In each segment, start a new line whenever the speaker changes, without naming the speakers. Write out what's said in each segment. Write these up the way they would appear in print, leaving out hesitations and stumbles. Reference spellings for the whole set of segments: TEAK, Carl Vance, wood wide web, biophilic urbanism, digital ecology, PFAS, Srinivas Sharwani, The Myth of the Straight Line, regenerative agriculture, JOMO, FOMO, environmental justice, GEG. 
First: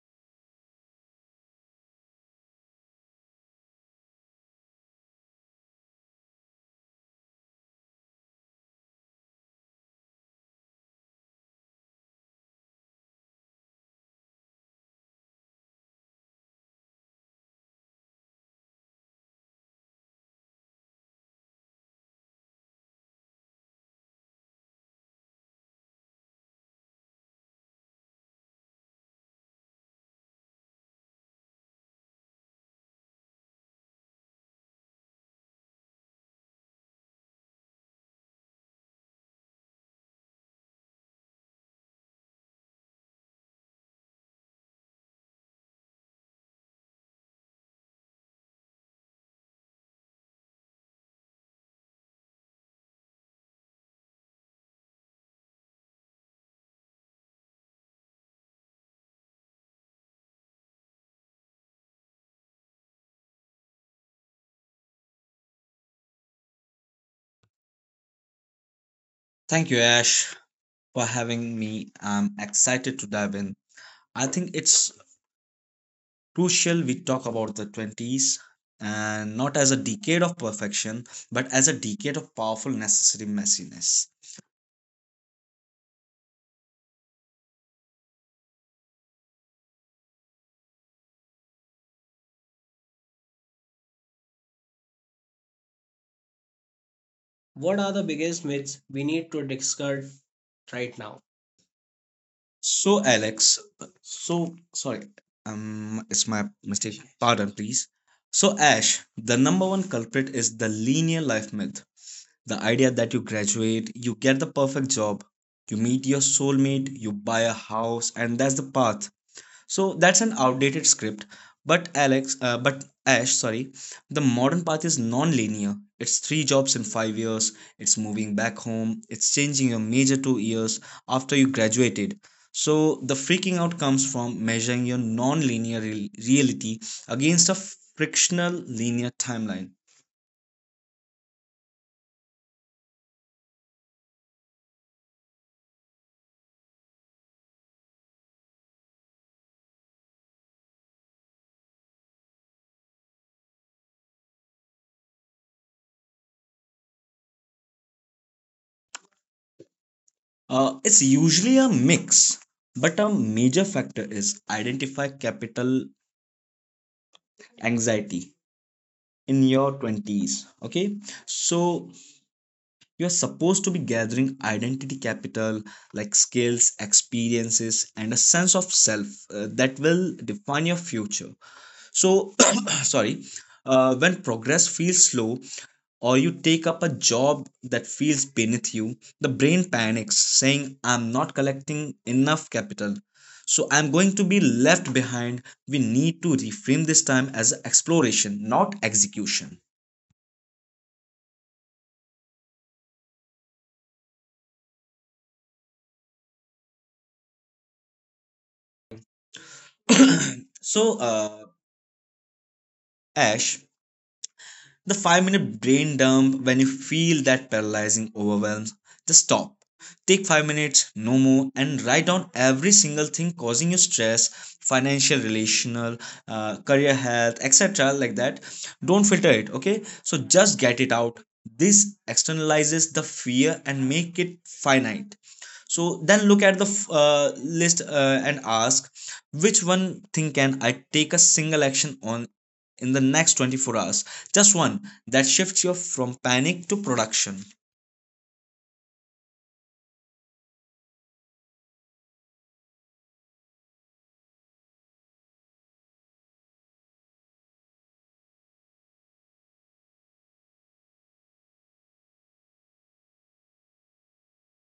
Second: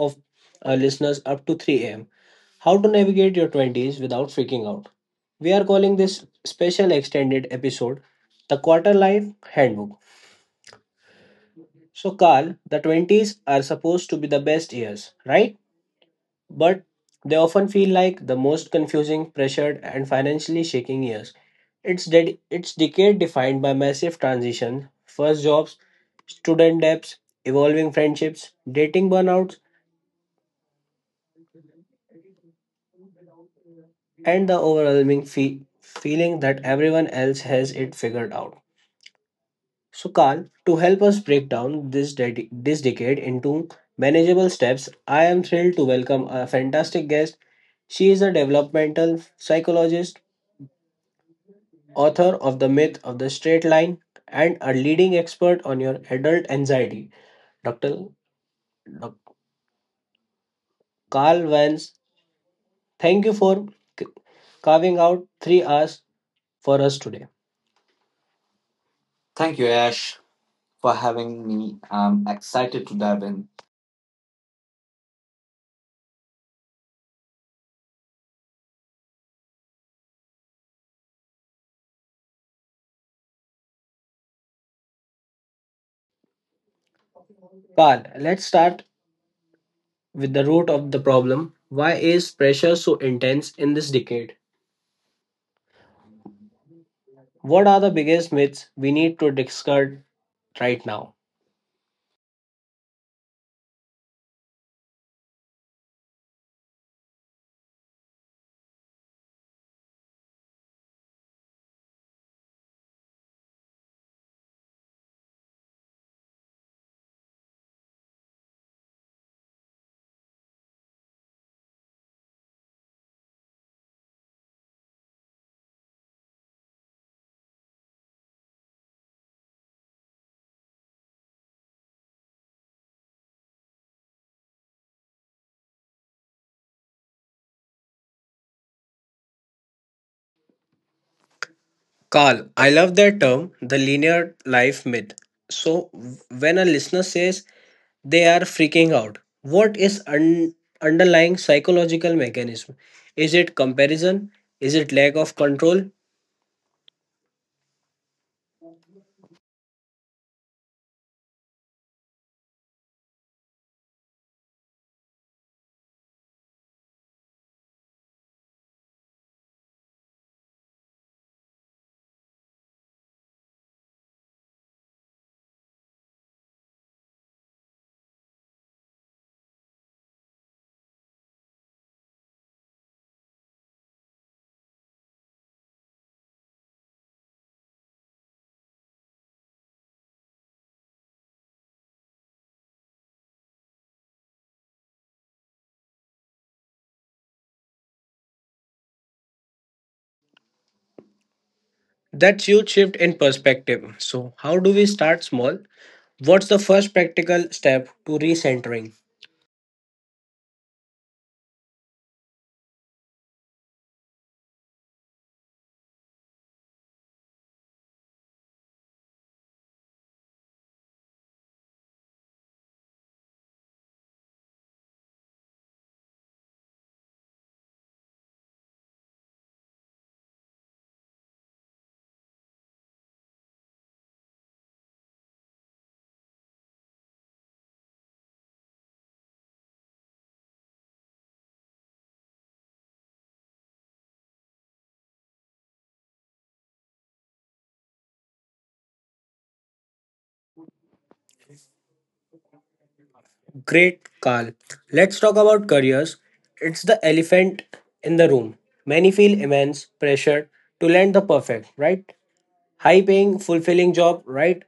of our listeners up to 3 a.m. How to navigate your 20s without freaking out. We are calling this special extended episode the Quarter Life Handbook. So, Carl, the 20s are supposed to be the best years, right? But they often feel like the most confusing, pressured, and financially shaking years. It's decade defined by massive transition, first jobs, student debts, evolving friendships, dating burnouts, and the overwhelming feeling that everyone else has it figured out. So, Carl, to help us break down this decade into manageable steps, I am thrilled to welcome a fantastic guest. She is a developmental psychologist, author of The Myth of the Straight Line, and a leading expert on your adult anxiety. Dr. Doc- Carl Vance, thank you for c- carving out 3 hours for us today. Thank you,
Thank you,
Ash,
Ash,
for
for
having
having
me.
me.
I'm
I'm
excited to
excited to
dive
dive
in.
in. I think it's crucial we talk about the 20s and not as a decade of perfection, but as a decade of powerful, necessary messiness.
Carl, let's start with the root of the problem. Why is pressure so intense in this decade? What
What?
are the biggest myths we need to discard right
Right now.
now?
So, Alex, so sorry, it's my mistake. Pardon, please. So, Ash, the number one culprit is the linear life myth. The idea that you graduate, you get the perfect job, you meet your soulmate, you buy a house, and that's the path. So that's an outdated script. But Ash, sorry, the modern path is non-linear. It's three jobs in 5 years. It's moving back home. It's changing your major 2 years after you graduated. So the freaking out comes from measuring your non-linear reality against a frictional linear timeline.
Carl, I love that term, the linear life myth. So, when a listener says they are freaking out, what is underlying psychological mechanism? Is it comparison? Is it lack of control?
It's usually a mix, but a major factor is identify capital anxiety in your 20s. Okay, so you're supposed to be gathering identity capital like skills, experiences, and a sense of self that will define your future. So, sorry, when progress feels slow, or you take up a job that feels beneath you, the brain panics, saying, I'm not collecting enough capital. So I'm going to be left behind. We need to reframe this time as exploration, not execution.
That's huge shift in perspective. So, how do we start small? What's the first practical step to recentering?
So, uh, Ash, the 5 minute brain dump when you feel that paralyzing overwhelm. Just stop. Take 5 minutes, no more, and write down every single thing causing you stress, financial, relational, career health, etc. Like that. Don't filter it, okay? So just get it out. This externalizes the fear and make it finite. So then look at the list and ask which one thing can I take a single action on in the next 24 hours, just one, that shifts you from panic to production.
Great, Carl. Let's talk about careers. It's the elephant in the room. Many feel immense pressure to land the perfect, right? High paying, fulfilling job right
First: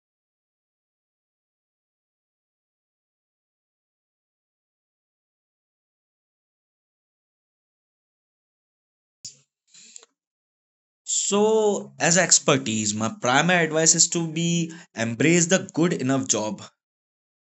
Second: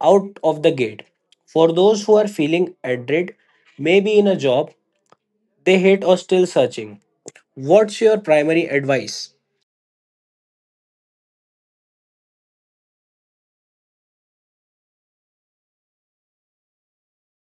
out of the gate. For those who are feeling adrift, maybe in a job they hate or still searching, what's your primary advice?
So as expertise my primary advice is to be embrace the good enough job.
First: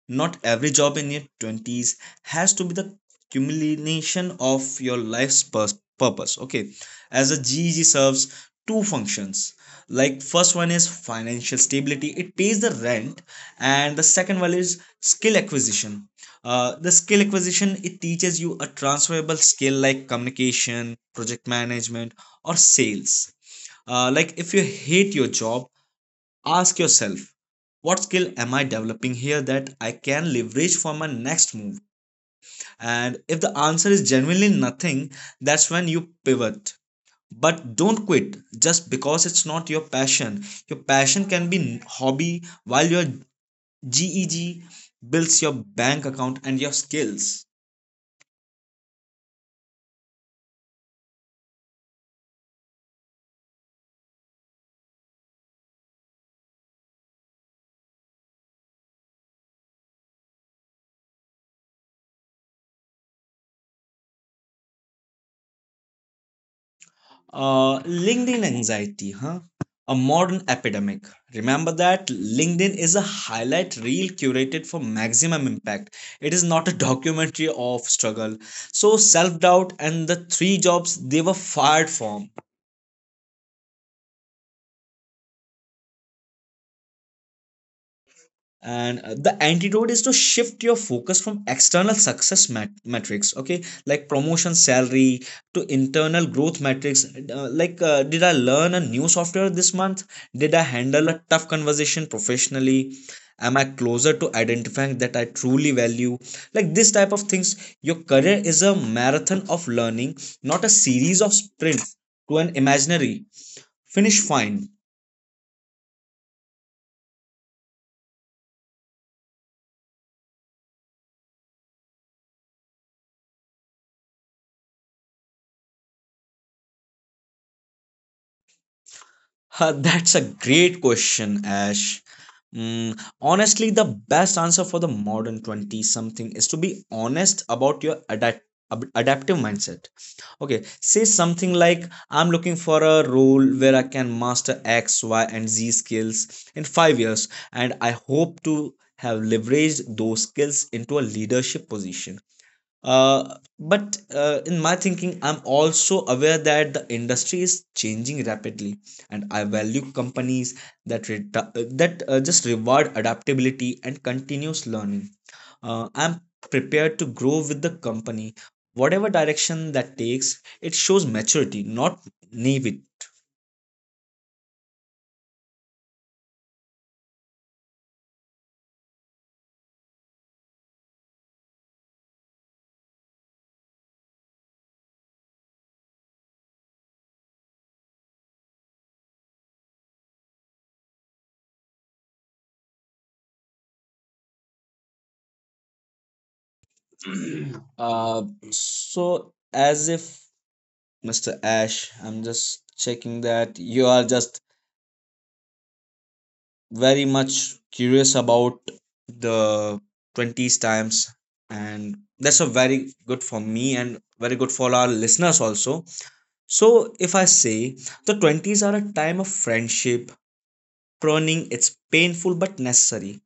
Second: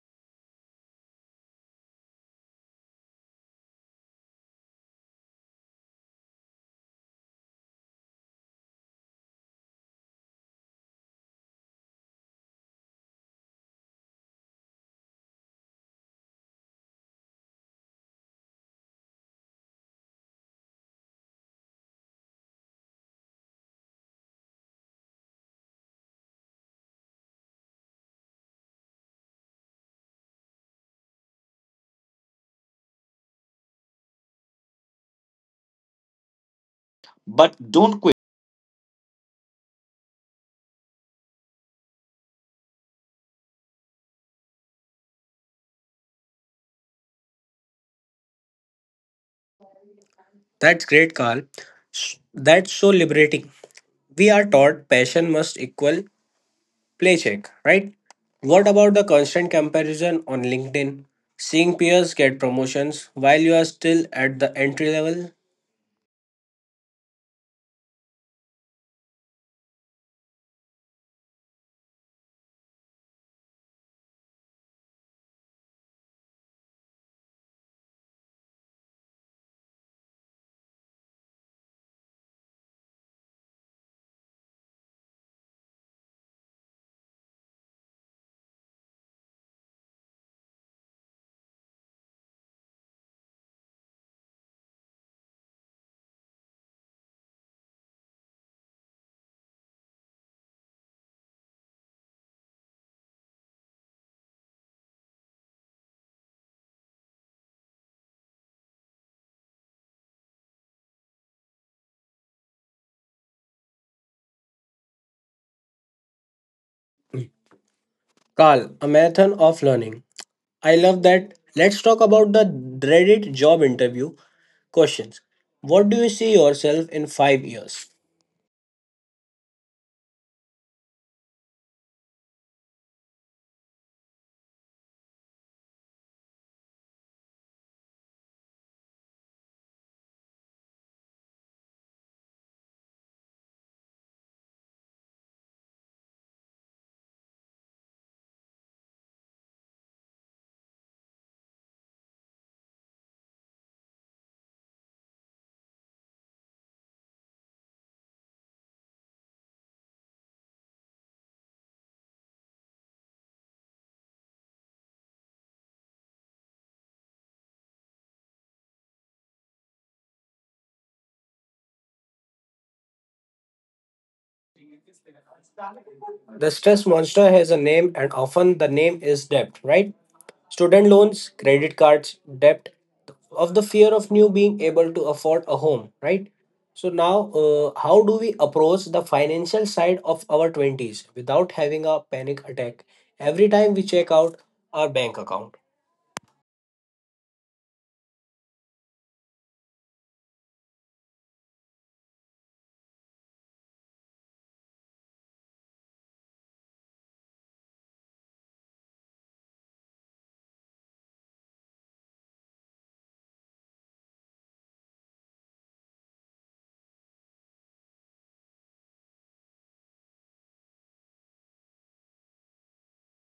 Not every job in your 20s has to be the culmination of your life's purpose. Okay, as a geg serves two functions. Like, first one is financial stability, it pays the rent, and the second one is skill acquisition. The skill acquisition, it teaches you a transferable skill like communication, project management, or sales. Like, if you hate your job, ask yourself, what skill am I developing here that I can leverage for my next move? And if the answer is genuinely nothing, that's when you pivot.
But
But don't quit just because it's not your passion. Your passion can be hobby while your GEG builds your bank account and your skills.
that's great, Carl. That's so liberating. We are taught passion must equal play check, right? What about the constant comparison on LinkedIn? Seeing peers get promotions while you are still at the entry level?
LinkedIn anxiety, huh? A modern epidemic. Remember that LinkedIn is a highlight reel curated for maximum impact. It is not a documentary of struggle. So, self doubt and the three jobs they were fired from. And the antidote is to shift your focus from external success metrics, okay, like promotion, salary, to internal growth metrics. Did I learn a new software this month? Did I handle a tough conversation professionally? Am I closer to identifying that I truly value, like this type of things? Your career is a marathon of learning, not a series of sprints to an imaginary finish fine.
Carl, a marathon of learning. I love that. Let's talk about the dreaded job interview questions. What do you see yourself in 5 years?
That's a great question, Ash. Honestly, the best answer for the modern 20 something is to be honest about your adaptive mindset. Okay, say something like, I'm looking for a role where I can master X, Y, and Z skills in 5 years, and I hope to have leveraged those skills into a leadership position. But in my thinking I'm also aware that the industry is changing rapidly and I value companies that just reward adaptability and continuous learning. I'm prepared to grow with the company whatever direction that takes. It shows maturity, not naivety.
The stress monster has a name, and often the name is debt, right? Student loans, credit cards, debt, of the fear of new being able to afford a home, right? So now, how do we approach the financial side of our 20s without having a panic attack every time we check out our bank account?
uh, so as if Mr. Ash, I'm just checking that you are just very much curious about the 20s times, and that's a very good for me and very good for our listeners also. So if I say, the 20s are a time of friendship pruning. It's painful but necessary.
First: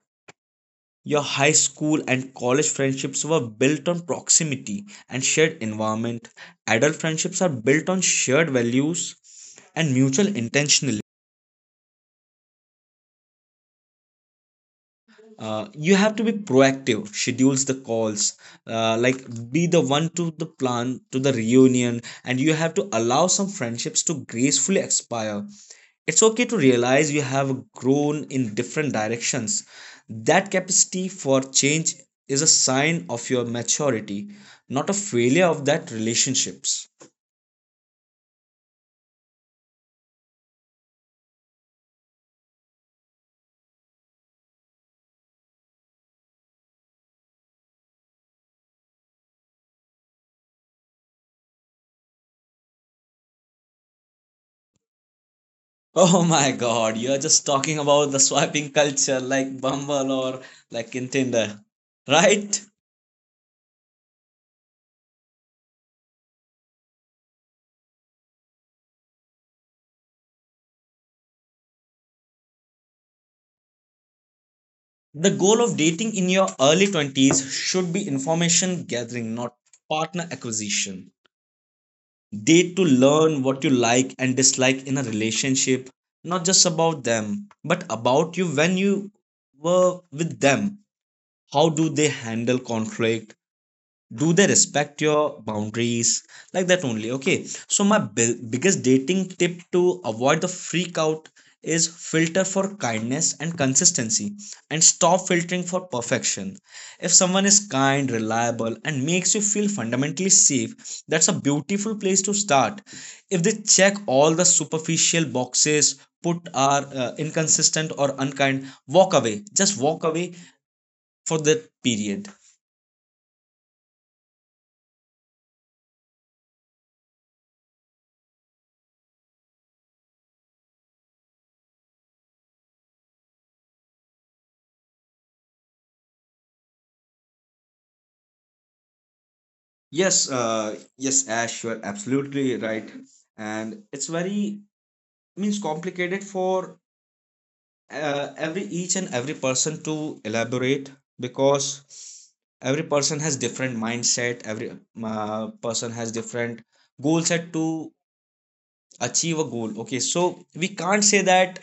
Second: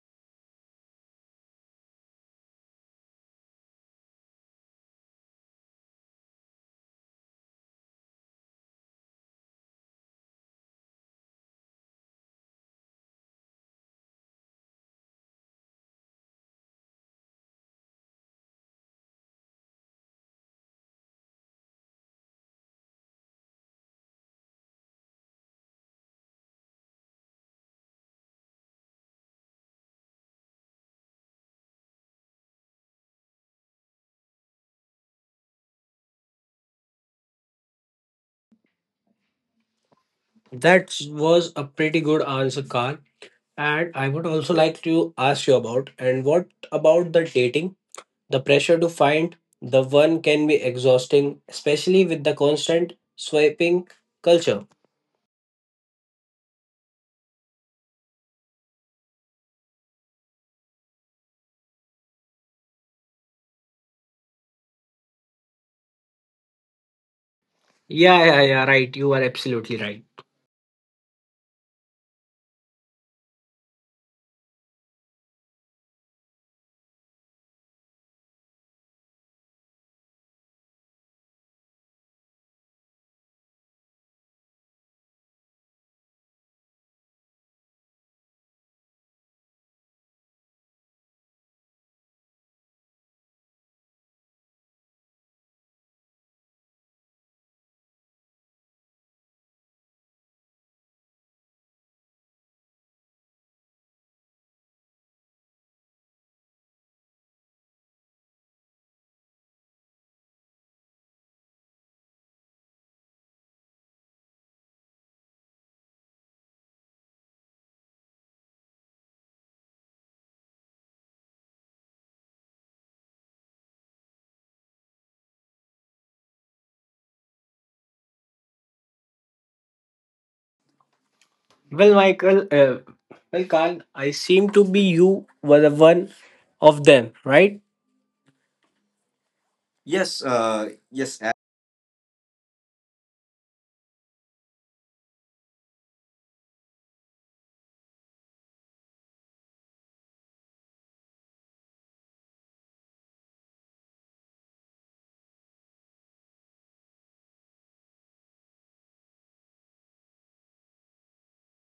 Your high school and college friendships were built on proximity and shared environment. Adult friendships are built on shared values and mutual intentionality. You have to be proactive, schedules the calls, like, be the one to the plan to the reunion, and you have to allow some friendships to gracefully expire. It's okay to realize you have grown in different directions. That capacity for change is a sign of your maturity, not a failure of that relationships.
That was a pretty good answer, Carl. And I would also like to ask you about, and what about the dating? The pressure to find the one can be exhausting, especially with the constant swiping culture.
Oh my god, you're just talking about the swiping culture, like bumble or like in tinder, right?
Yeah, yeah, yeah, right. You are absolutely right.
The goal of dating in your early 20s should be information gathering, not partner acquisition. Date to learn what you like and dislike in a relationship, not just about them, but about you when you were with them. How do they handle conflict? Do they respect your boundaries, like that only? Okay, so my biggest dating tip to avoid the freak out is filter for kindness and consistency, and stop filtering for perfection. If someone is kind, reliable, and makes you feel fundamentally safe, that's a beautiful place to start. If they check all the superficial boxes put are inconsistent or unkind, walk away, just walk away for that period.
Well, Michael, uh, well, Carl, I seem to be you were the one of them, right? Yes,
Yes,
yes.
yes, Ash, you're absolutely right. And it's very means complicated for every each and every person to elaborate, because every person has different mindset, every person has different goal set to achieve a goal. Okay, so we can't say that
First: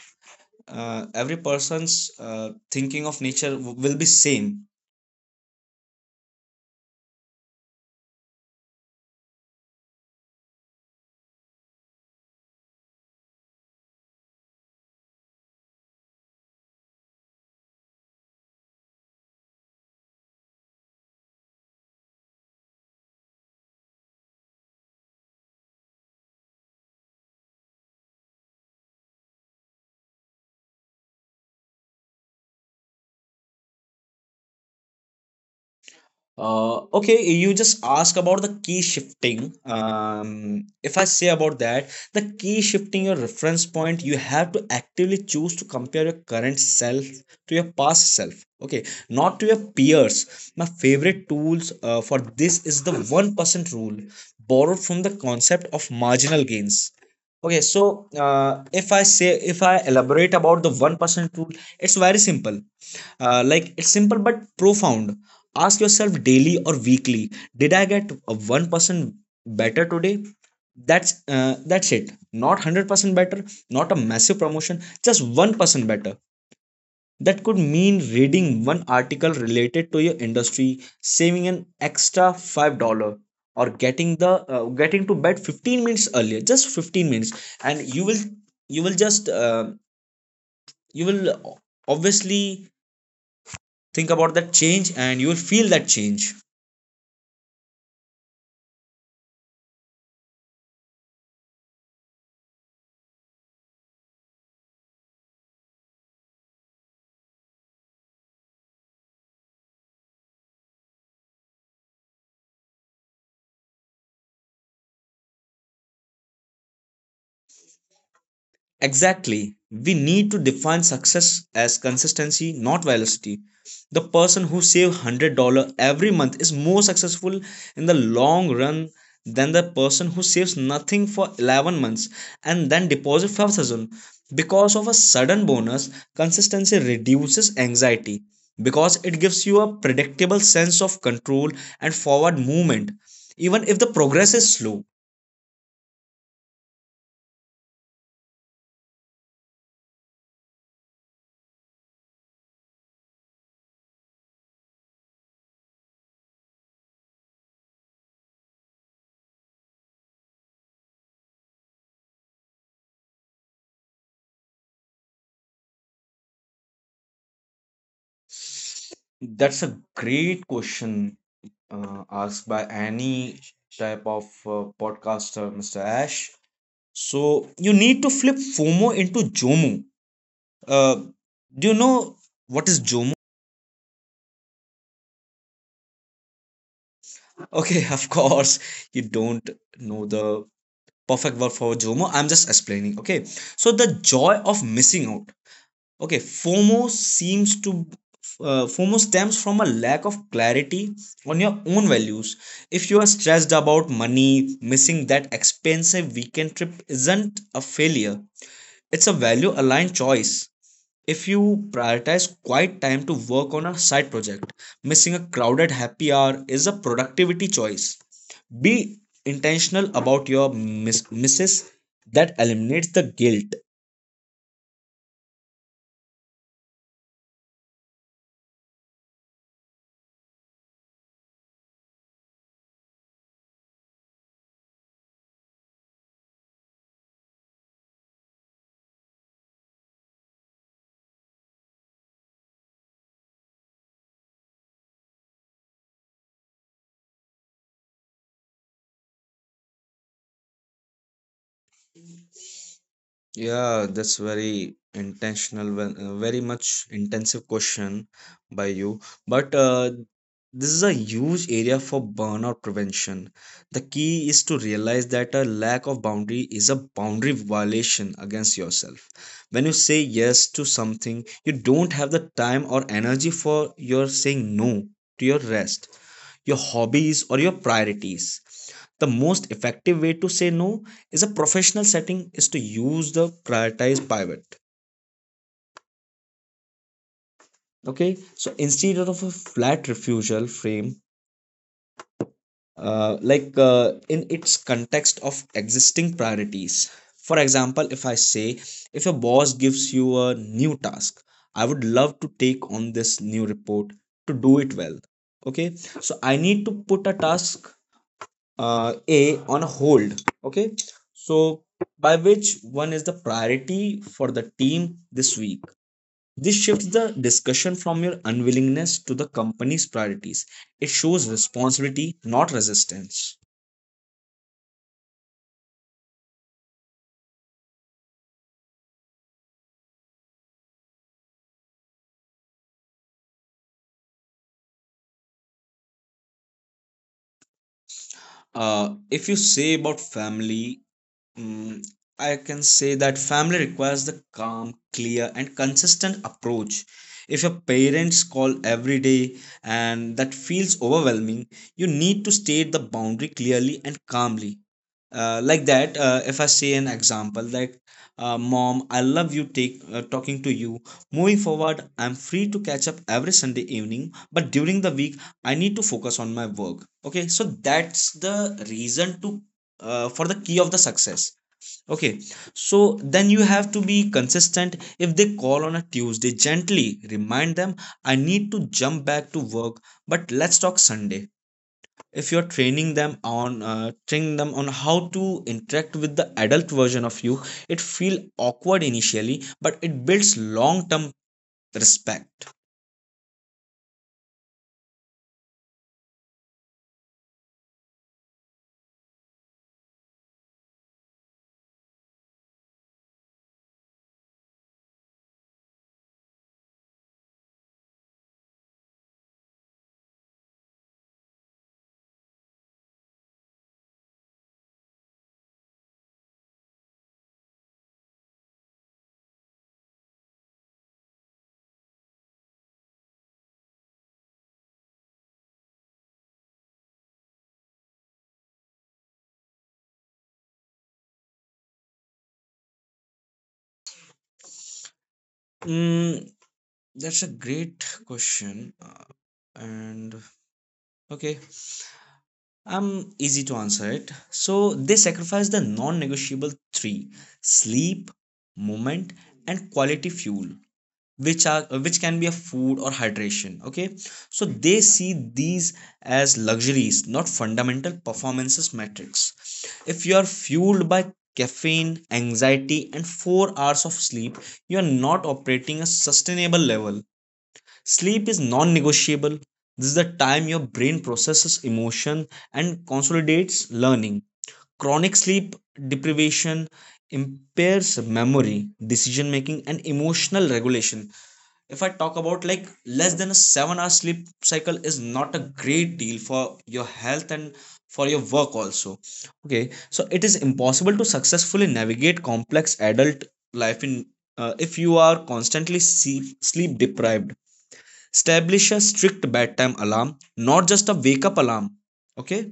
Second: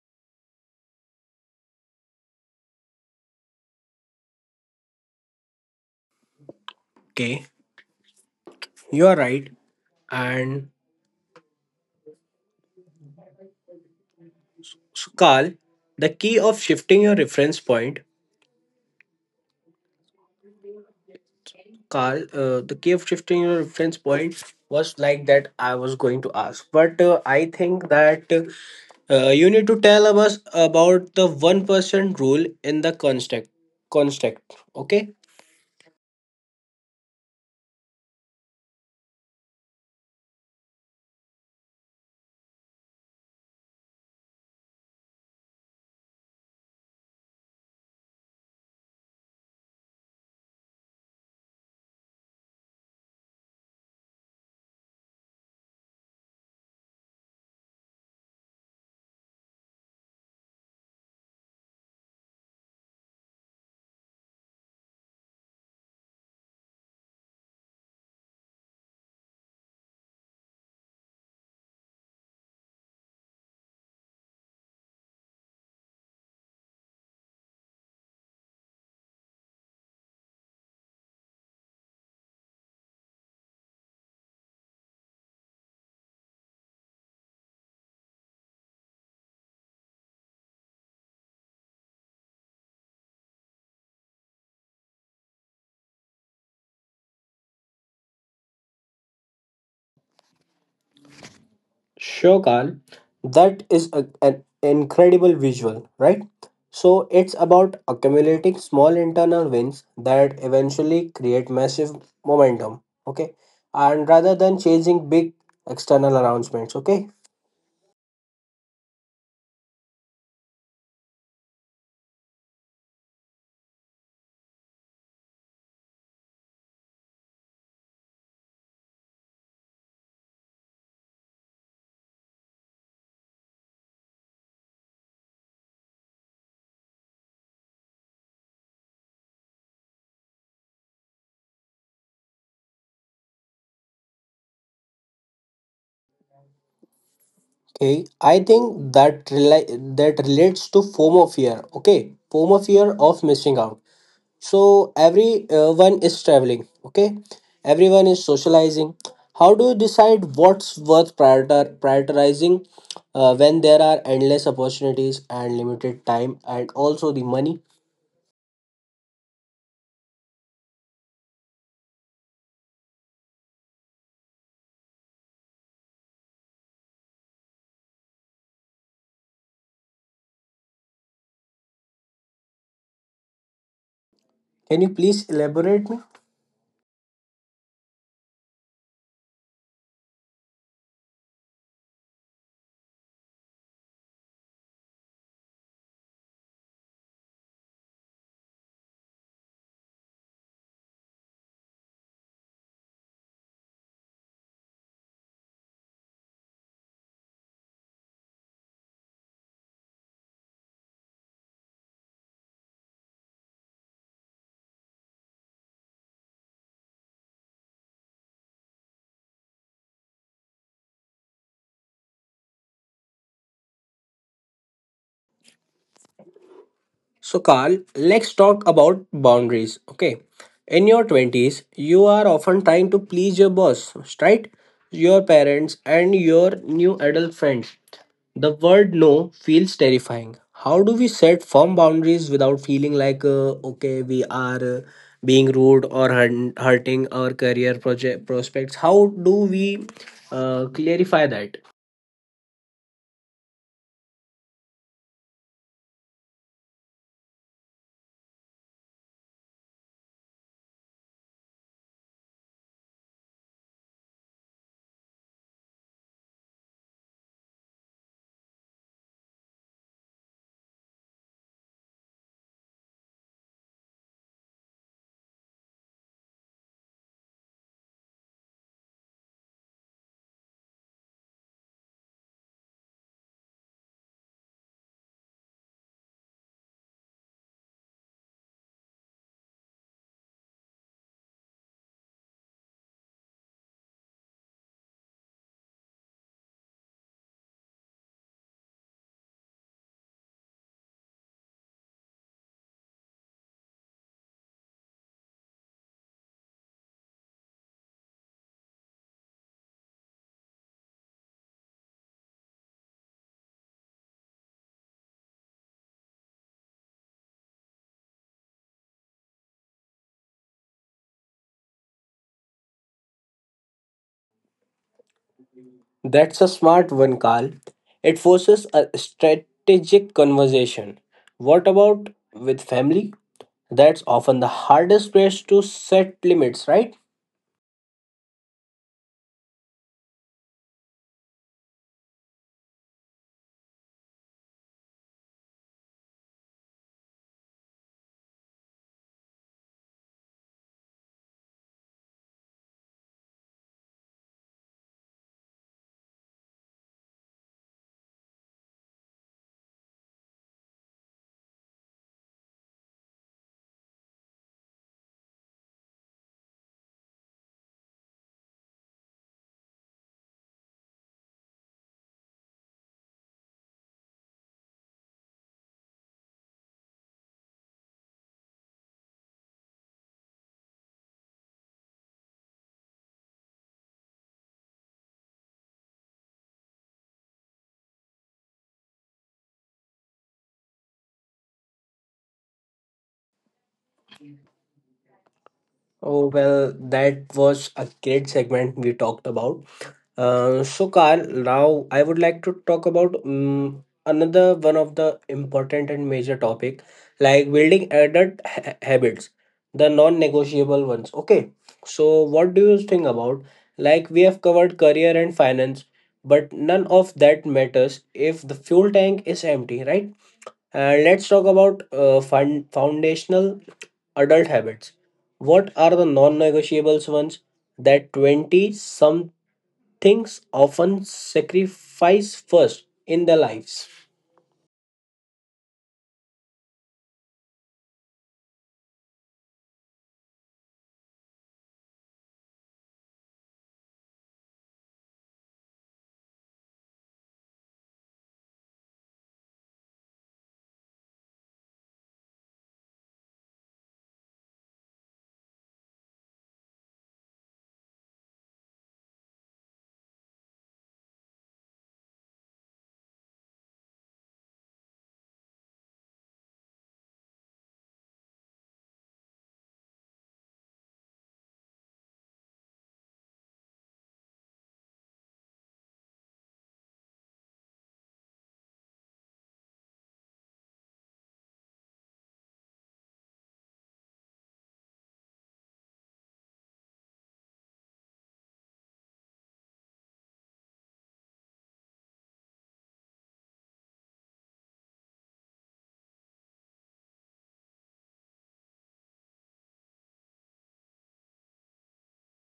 every person's thinking of nature will be same.
Okay, you are right. And so, Carl, the key of shifting your reference point Carl, the cave shifting your reference point was like that I was going to ask. But I think that you need to tell us about the 1% rule in the construct. Construct, okay?
Okay, you just ask about the key shifting. If I say about that, the key shifting your reference point, you have to actively choose to compare your current self to your past self. Okay, not to your peers. My favorite tools for this is the 1% rule, borrowed from the concept of marginal gains. Okay, so if I say, if I elaborate about the 1% rule, it's very simple. It's simple but profound. Ask yourself daily or weekly, did I get a 1% better today? That's it. Not 100% better, not a massive promotion, just 1% better. That could mean reading one article related to your industry, saving an extra $5, or getting the getting to bed 15 minutes earlier, just 15 minutes, and you will, you will just you will obviously think about that change, and you will feel that change.
Sure, Carl. That is a, an incredible visual, right? So it's about accumulating small internal wins that eventually create massive momentum, okay? And rather than chasing big external announcements, okay?
Exactly. We need to define success as consistency, not velocity. The person who saves $100 every month is more successful in the long run than the person who saves nothing for 11 months and then deposits 5,000 because of a sudden bonus. Consistency reduces anxiety because it gives you a predictable sense of control and forward movement, even if the progress is slow.
Okay, I think that that relates to FOMO fear. Okay, FOMO fear of missing out. So everyone is traveling. Okay, everyone is socializing. How do you decide what's worth prioritizing when there are endless opportunities and limited time and also the money?
That's a great question, asked by any type of podcaster, Mr. Ash. So you need to flip FOMO into JOMO. Uh, do you know what is JOMO?
Can you please elaborate me?
Okay, of course, you don't know the perfect word for JOMO. I'm just explaining. Okay, so the joy of missing out. Okay fomo seems to FOMO stems from a lack of clarity on your own values. If you are stressed about money, missing that expensive weekend trip isn't a failure, it's a value aligned choice. If you prioritize quiet time to work on a side project, missing a crowded happy hour is a productivity choice. Be intentional about your misses. That eliminates the guilt.
So, Carl, let's talk about boundaries. Okay. In your 20s, you are often trying to please your boss, right? Your parents and your new adult friends. The word no feels terrifying. How do we set firm boundaries without feeling like, okay, we are being rude or hurting our career project prospects? How do we clarify that?
Yeah, that's very intentional, very much intensive question by you. But this is a huge area for burnout prevention. The key is to realize that a lack of boundary is a boundary violation against yourself. When you say yes to something, you don't have the time or energy for, your saying no to your rest, your hobbies, or your priorities. The most effective way to say no is a professional setting is to use the prioritize pivot. Okay, so instead of a flat refusal frame, in its context of existing priorities. For example, if I say, if your boss gives you a new task, I would love to take on this new report. To do it well, okay, so I need to put a task A on hold. Okay, so by which one is the priority for the team this week? This shifts the discussion from your unwillingness to the company's priorities. It shows responsibility, not resistance.
That's a smart one, Carl. It forces a strategic conversation. What about with family? That's often the hardest place to set limits, right?
If you say about family, Mm, I can say that family requires the calm, clear, and consistent approach. If your parents call every day and that feels overwhelming, you need to state the boundary clearly and calmly. If I say an example, Mom, I love you take, talking to you. Moving forward, I'm free to catch up every Sunday evening, but during the week, I need to focus on my work. Okay, so that's the reason to for the key of the success. Okay, so then you have to be consistent. If they call on a Tuesday, gently remind them, I need to jump back to work, but let's talk Sunday. If you're training them on how to interact with the adult version of you, it feels awkward initially, but it builds long term respect.
Oh, well, that was a great segment we talked about. So, Carl, now I would like to talk about another one of the important and major topic, like building adult habits, the non-negotiable ones. Okay, so what do you think about? Like we have covered career and finance, but none of that matters if the fuel tank is empty, right? And let's talk about foundational adult habits. What are the non negotiables ones that 20 somethings often sacrifice first in their lives?
Mm, that's a great question. Uh, and okay Easy to answer it. So they sacrifice the non negotiable three: sleep, movement, and quality fuel, which can be a food or hydration. Okay. So they see these as luxuries, not fundamental performances metrics. If you are fueled by caffeine, anxiety, and 4 hours of sleep, you are not operating a sustainable level. Sleep is non negotiable. This is the time your brain processes emotion and consolidates learning. Chronic sleep deprivation impairs memory, decision making, and emotional regulation. If I talk about like less than a 7 hour sleep cycle is not a great deal for your health and for your work also. Okay, so it is impossible to successfully navigate complex adult life in if you are constantly sleep deprived. Establish a strict bedtime alarm, not just a wake up alarm. Okay.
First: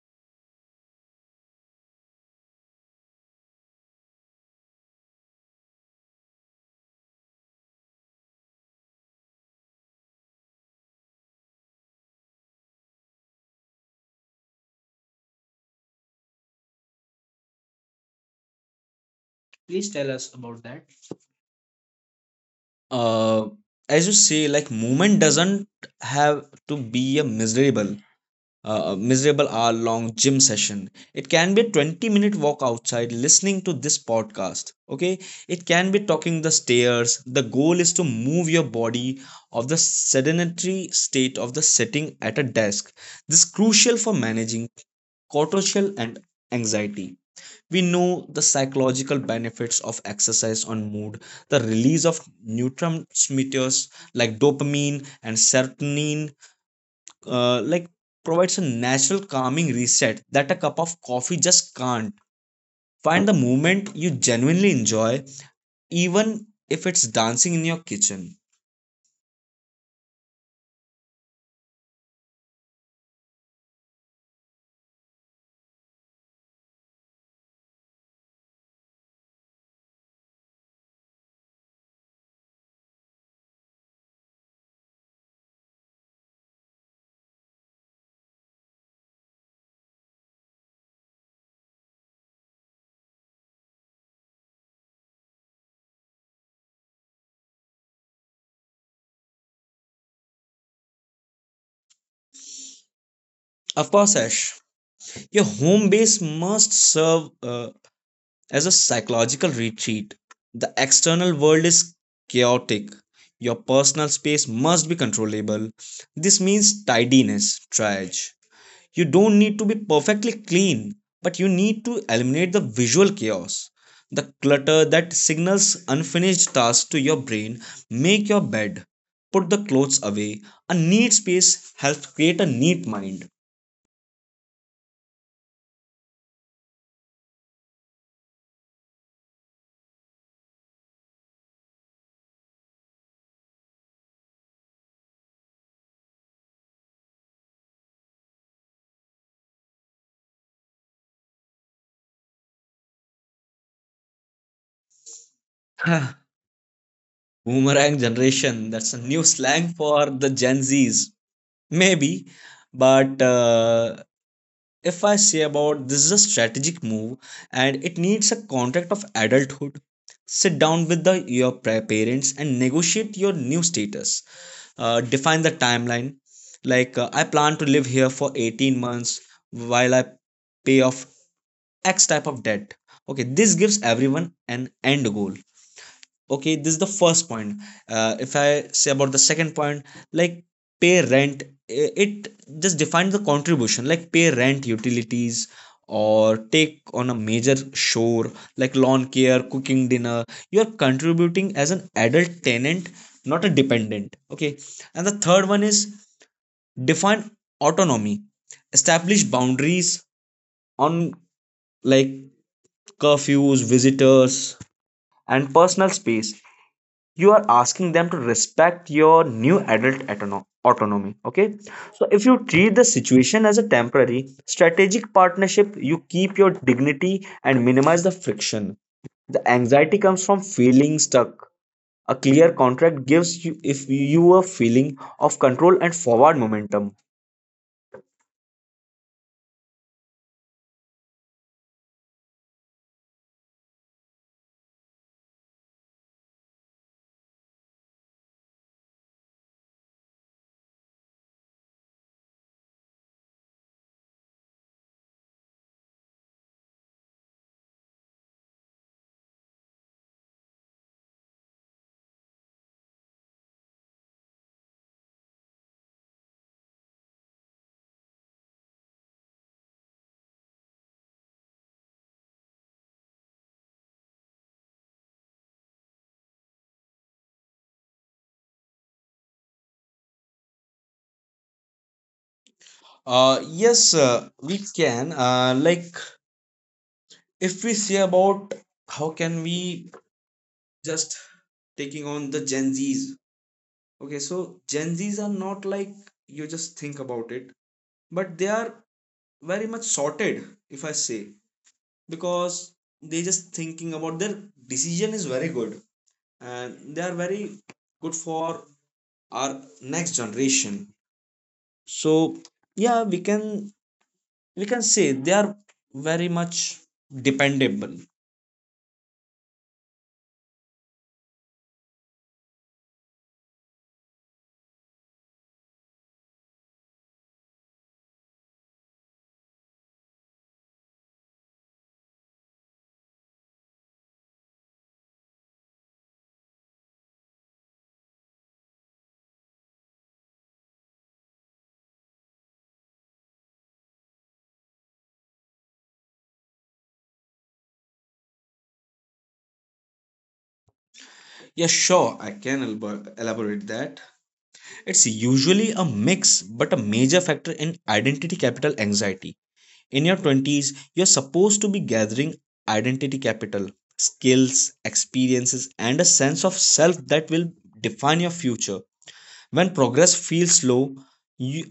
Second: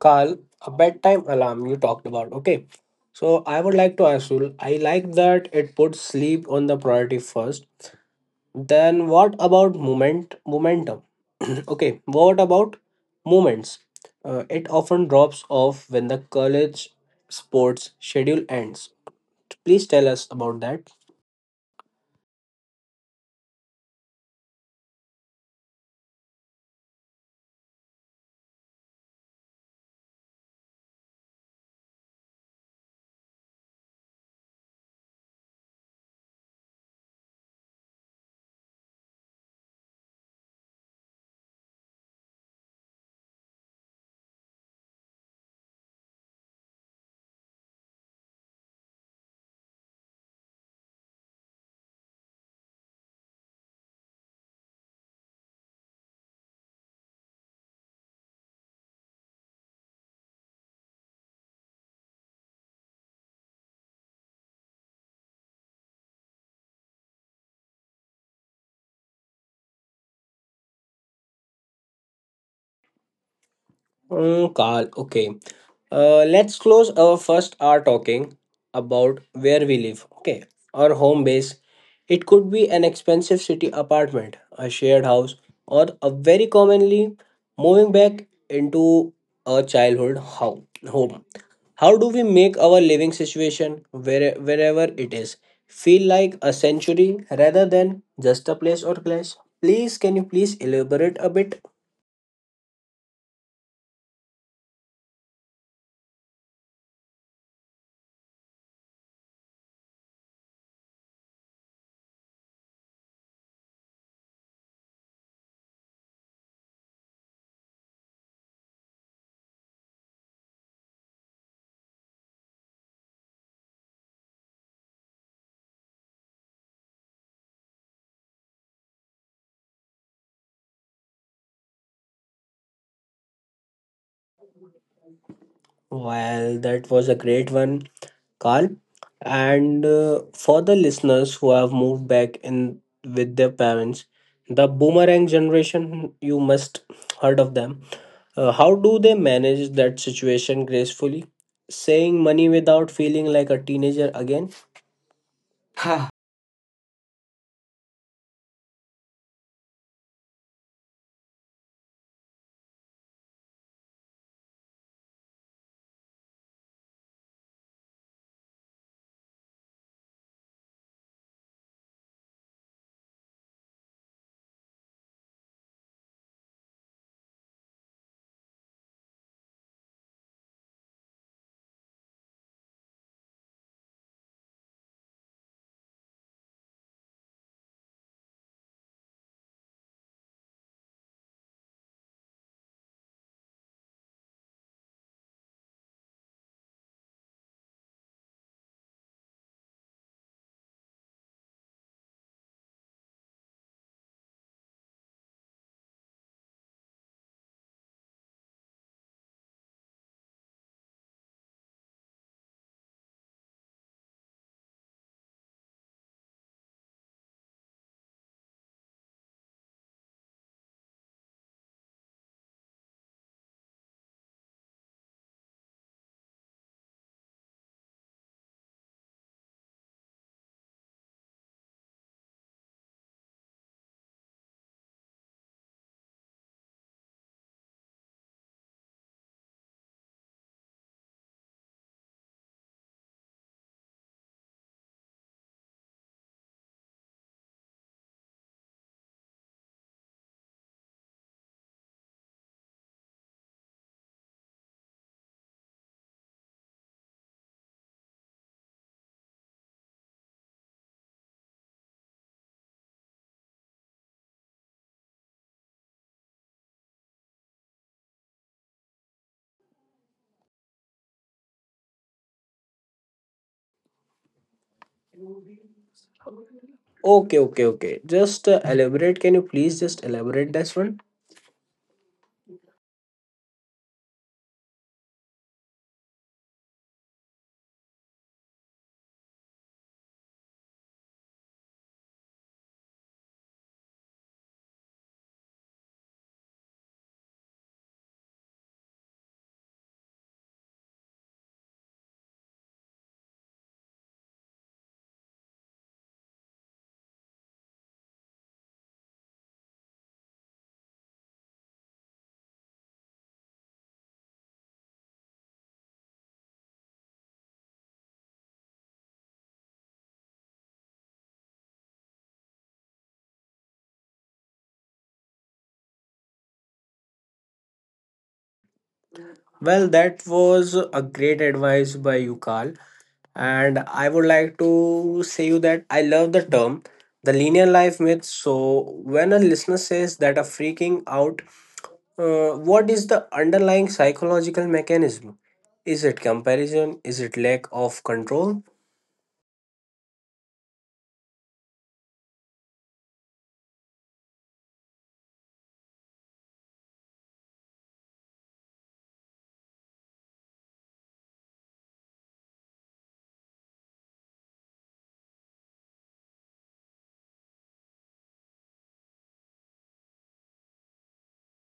Carl, a bedtime alarm you talked about. Okay. So I would like to ask you, I like that it puts sleep on the priority first. Then what about momentum? Okay, what about moments? It often drops off when the college sports schedule ends. Please
Please
tell
tell
us
us
about
about that.
that.
Uh, as you say, like movement doesn't have to be a miserable hour long gym session. It can be a 20-minute walk outside listening to this podcast. Okay. It can be talking the stairs. The goal is to move your body of the sedentary state of the sitting at a desk. This is crucial for managing cortisol and anxiety. We know the psychological benefits of exercise on mood, the release of neurotransmitters like dopamine and serotonin, like provides a natural calming reset that a cup of coffee just can't. Find the movement you genuinely enjoy, even if it's dancing in your kitchen.
Mm, Carl, okay. Let's close our first hour talking about where we live. Okay, our home base. It could be an expensive city apartment, a shared house, or a very commonly moving back into a childhood home. How do we make our living situation, wherever it is, feel like a sanctuary rather than just a place or place? Please, can you please elaborate a bit?
Of course, Ash, your home base must serve as a psychological retreat. The external world is chaotic. Your personal space must be controllable. This means tidiness, triage. You don't need to be perfectly clean, but you need to eliminate the visual chaos, the clutter that signals unfinished tasks to your brain. Make your bed, put the clothes away. A neat space helps create a neat mind.
Well, that was a great one, Carl. And for the listeners who have moved back in with their parents, the boomerang generation, you must heard of them. How do they manage that situation gracefully? Saying money without feeling like a teenager again? Ha.
Boomerang generation, that's a new slang for the Gen Zs. Maybe, but if I say about this, is a strategic move and it needs a contract of adulthood. Sit down with parents and negotiate your new status. Define the timeline. I plan to live here for 18 months while I pay off X type of debt. Okay, this gives everyone an end goal. Okay, this is the first point. If I say about the second point, like, pay rent, it just defines the contribution, like, pay rent, utilities, or take on a major chore like lawn care, cooking dinner. You are contributing as an adult tenant, not a dependent. Okay, and the third one is, define autonomy. Establish boundaries on, like, curfews, visitors, and personal space. You are asking them to respect your new adult autonomy. Okay, so if you treat the situation as a temporary strategic partnership, you keep your dignity and minimize the friction. The anxiety comes from feeling stuck. A clear contract gives you if you a feeling of control and forward momentum.
Okay, okay, okay. Just elaborate. Can you please just elaborate this one?
Uh yes uh, we can like, if we say about how can we just taking on the Gen Z's. Okay, so Gen Zs are not like you just think about it, but they are very much sorted, if I say, because they just thinking about their decision is very good and they are very good for our next generation. So yeah, we can say they are very much dependable.
Well, that was a great advice by you, Carl. And I would like to say you that I love the term the linear life myth. So when a listener says that a freaking out, what is the underlying psychological mechanism? Is it comparison? Is it lack of control?
Yeah, sure, I can elaborate that. It's usually a mix, but a major factor in identity capital anxiety. In your 20s you're supposed to be gathering identity capital, skills, experiences, and a sense of self that will define your future. When progress feels slow, you,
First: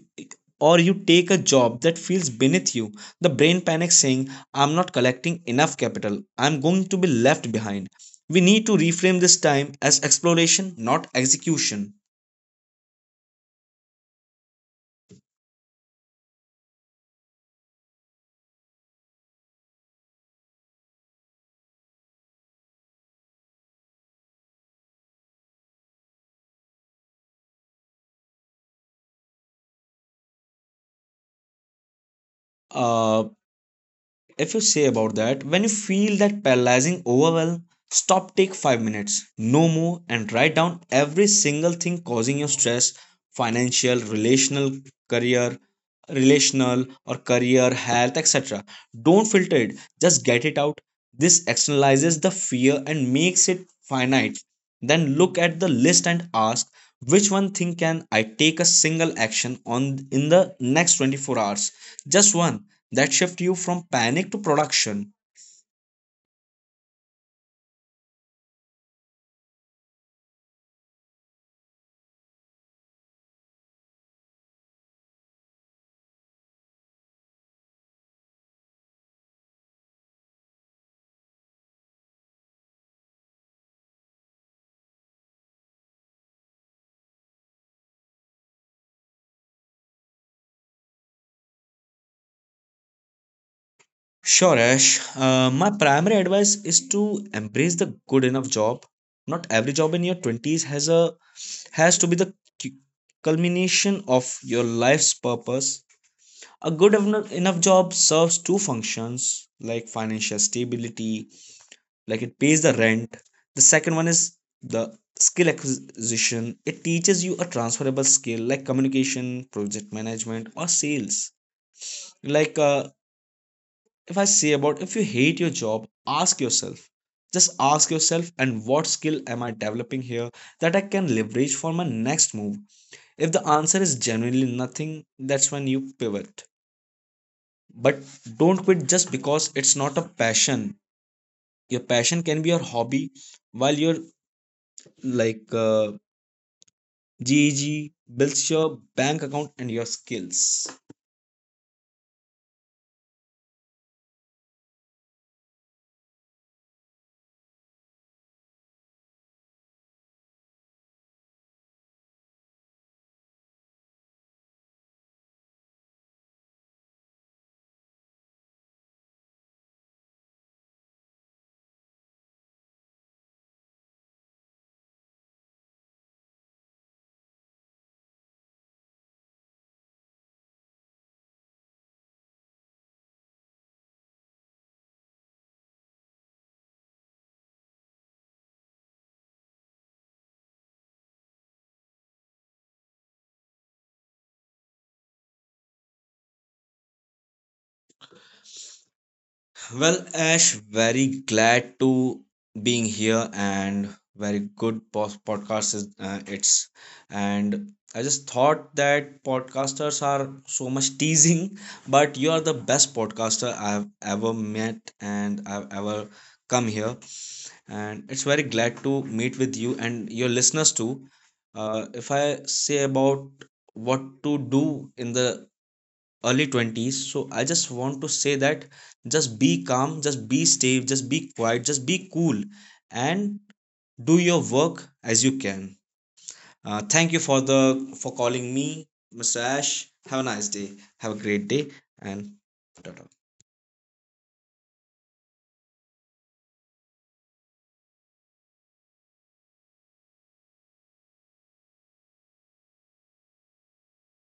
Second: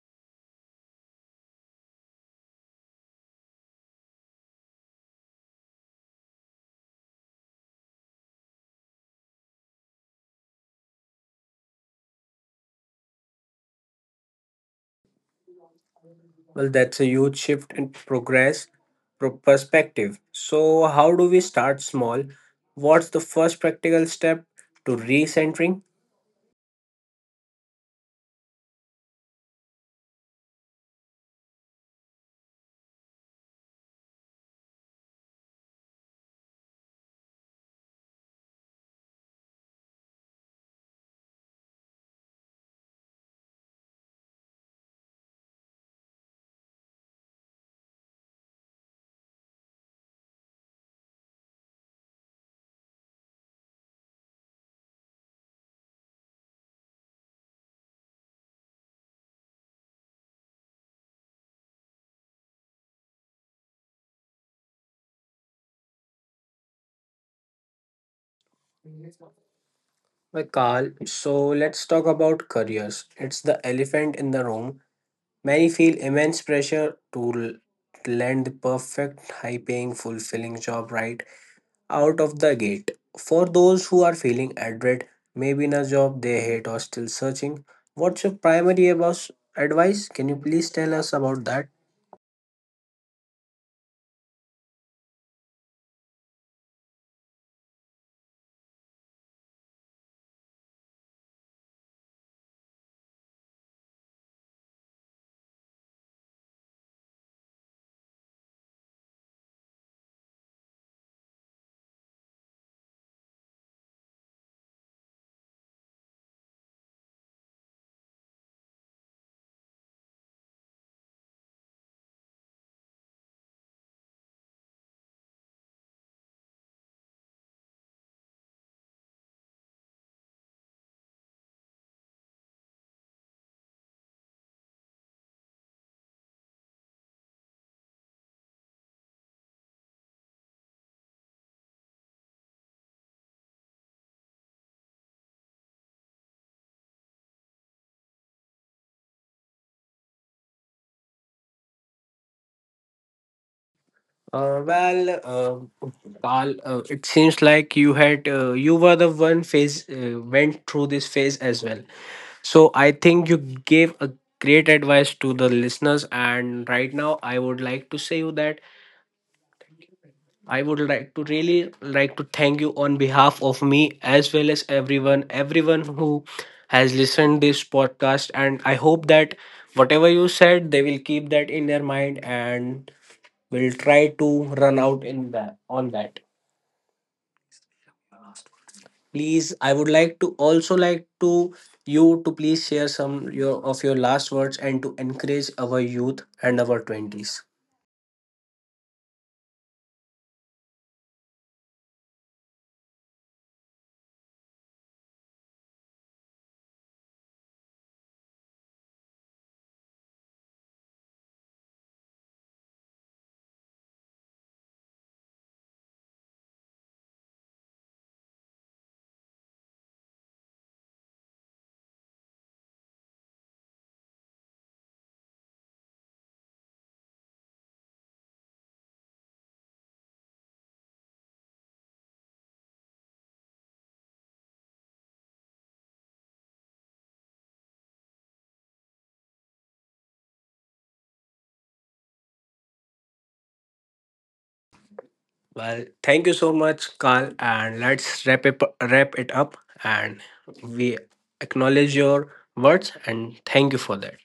or you take a job that feels beneath you, the brain panics saying, I'm not collecting enough capital, I'm going to be left behind. We need to reframe this time as exploration, not execution.
Well, that's a huge shift in perspective. So how do we start small? What's the first practical step to recentering?
uh, if you say about that, when you feel that paralyzing overwhelm, stop, take 5 minutes, no more, and write down every single thing causing your stress: financial, relational, career, relational or career, health, etc. Don't filter it, just get it out. This externalizes the fear and makes it finite. Then look at the list and ask, which one thing can I take a single action on in the next 24 hours? Just one. That shift you from panic to production.
Well, Carl, so let's talk about careers. It's the elephant in the room. Many feel immense pressure to land the perfect, high paying, fulfilling job right out of the gate. For those who are feeling adrift, maybe in a job they hate or still searching, what's your primary about advice? Can you please tell us about that?
Sure, Ash. My primary advice is to embrace the good enough job. Not every job in your 20s has to be the cu- culmination of your life's purpose. A good enough job serves two functions, like, financial stability, like it pays the rent. The second one is the skill acquisition. It teaches you a transferable skill like communication, project management, or sales. Like, if I say about, if you hate your job, ask yourself. Just ask yourself, and what skill am I developing here that I can leverage for my next move? If the answer is genuinely nothing, that's when you pivot. But don't quit just because it's not a passion. Your passion can be your hobby while your like uh, GEG builds your bank account and your skills.
Uh, well, uh, Carl, it seems like you had you were the one phase went through this phase as well. So I think you gave a great advice to the listeners and right now I would like to say you that I would like to really like to thank you on behalf of me as well as everyone who has listened this podcast and I hope that whatever you said they will keep that in their mind and will try to run out in that on that. Please, I would like to also like to you to please share some your of your last words and to encourage our youth and our 20s.
Well, Ash, very glad to being here and very good podcast is it's and I just thought that podcasters are so much teasing, but you are the best podcaster I've ever met and I've ever come here, and it's very glad to meet with you and your listeners too. If I say about what to do in the early 20s, so I just want to say that, just be calm, just be stable, just be quiet, just be cool, and do your work as you can. Thank you for the for calling me, Mr. Ash. Have a nice day, have a great day, and ta-ta.
Well, thank you so much, Carl, and let's wrap it up and we acknowledge your words and thank you for that.